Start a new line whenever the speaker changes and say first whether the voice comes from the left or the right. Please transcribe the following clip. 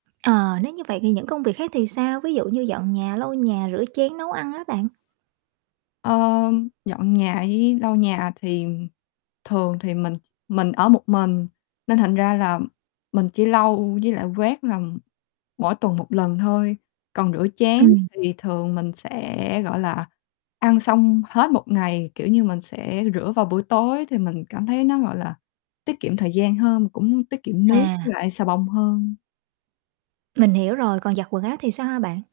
right: Ờ, nếu như vậy thì những công việc khác thì sao? Ví dụ như dọn nhà, lau nhà, rửa chén, nấu ăn á bạn.
left: Ờm, dọn nhà với lau nhà thì thường thì mình mình ở một mình, nên thành ra là mình chỉ lau, với lại quét làm mỗi tuần 1 lần thôi. Còn rửa chén
right: Ừm.
left: thì thường mình sẽ, gọi là, ăn xong hết 1 ngày, kiểu như, mình sẽ rửa vào buổi tối thì mình cảm thấy nó, gọi là, tiết kiệm thời gian hơn, mà cũng tiết kiệm nước với
right: À.
left: lại xà bông hơn.
right: Mình hiểu rồi. Còn giặt quần áo thì sao hả bạn?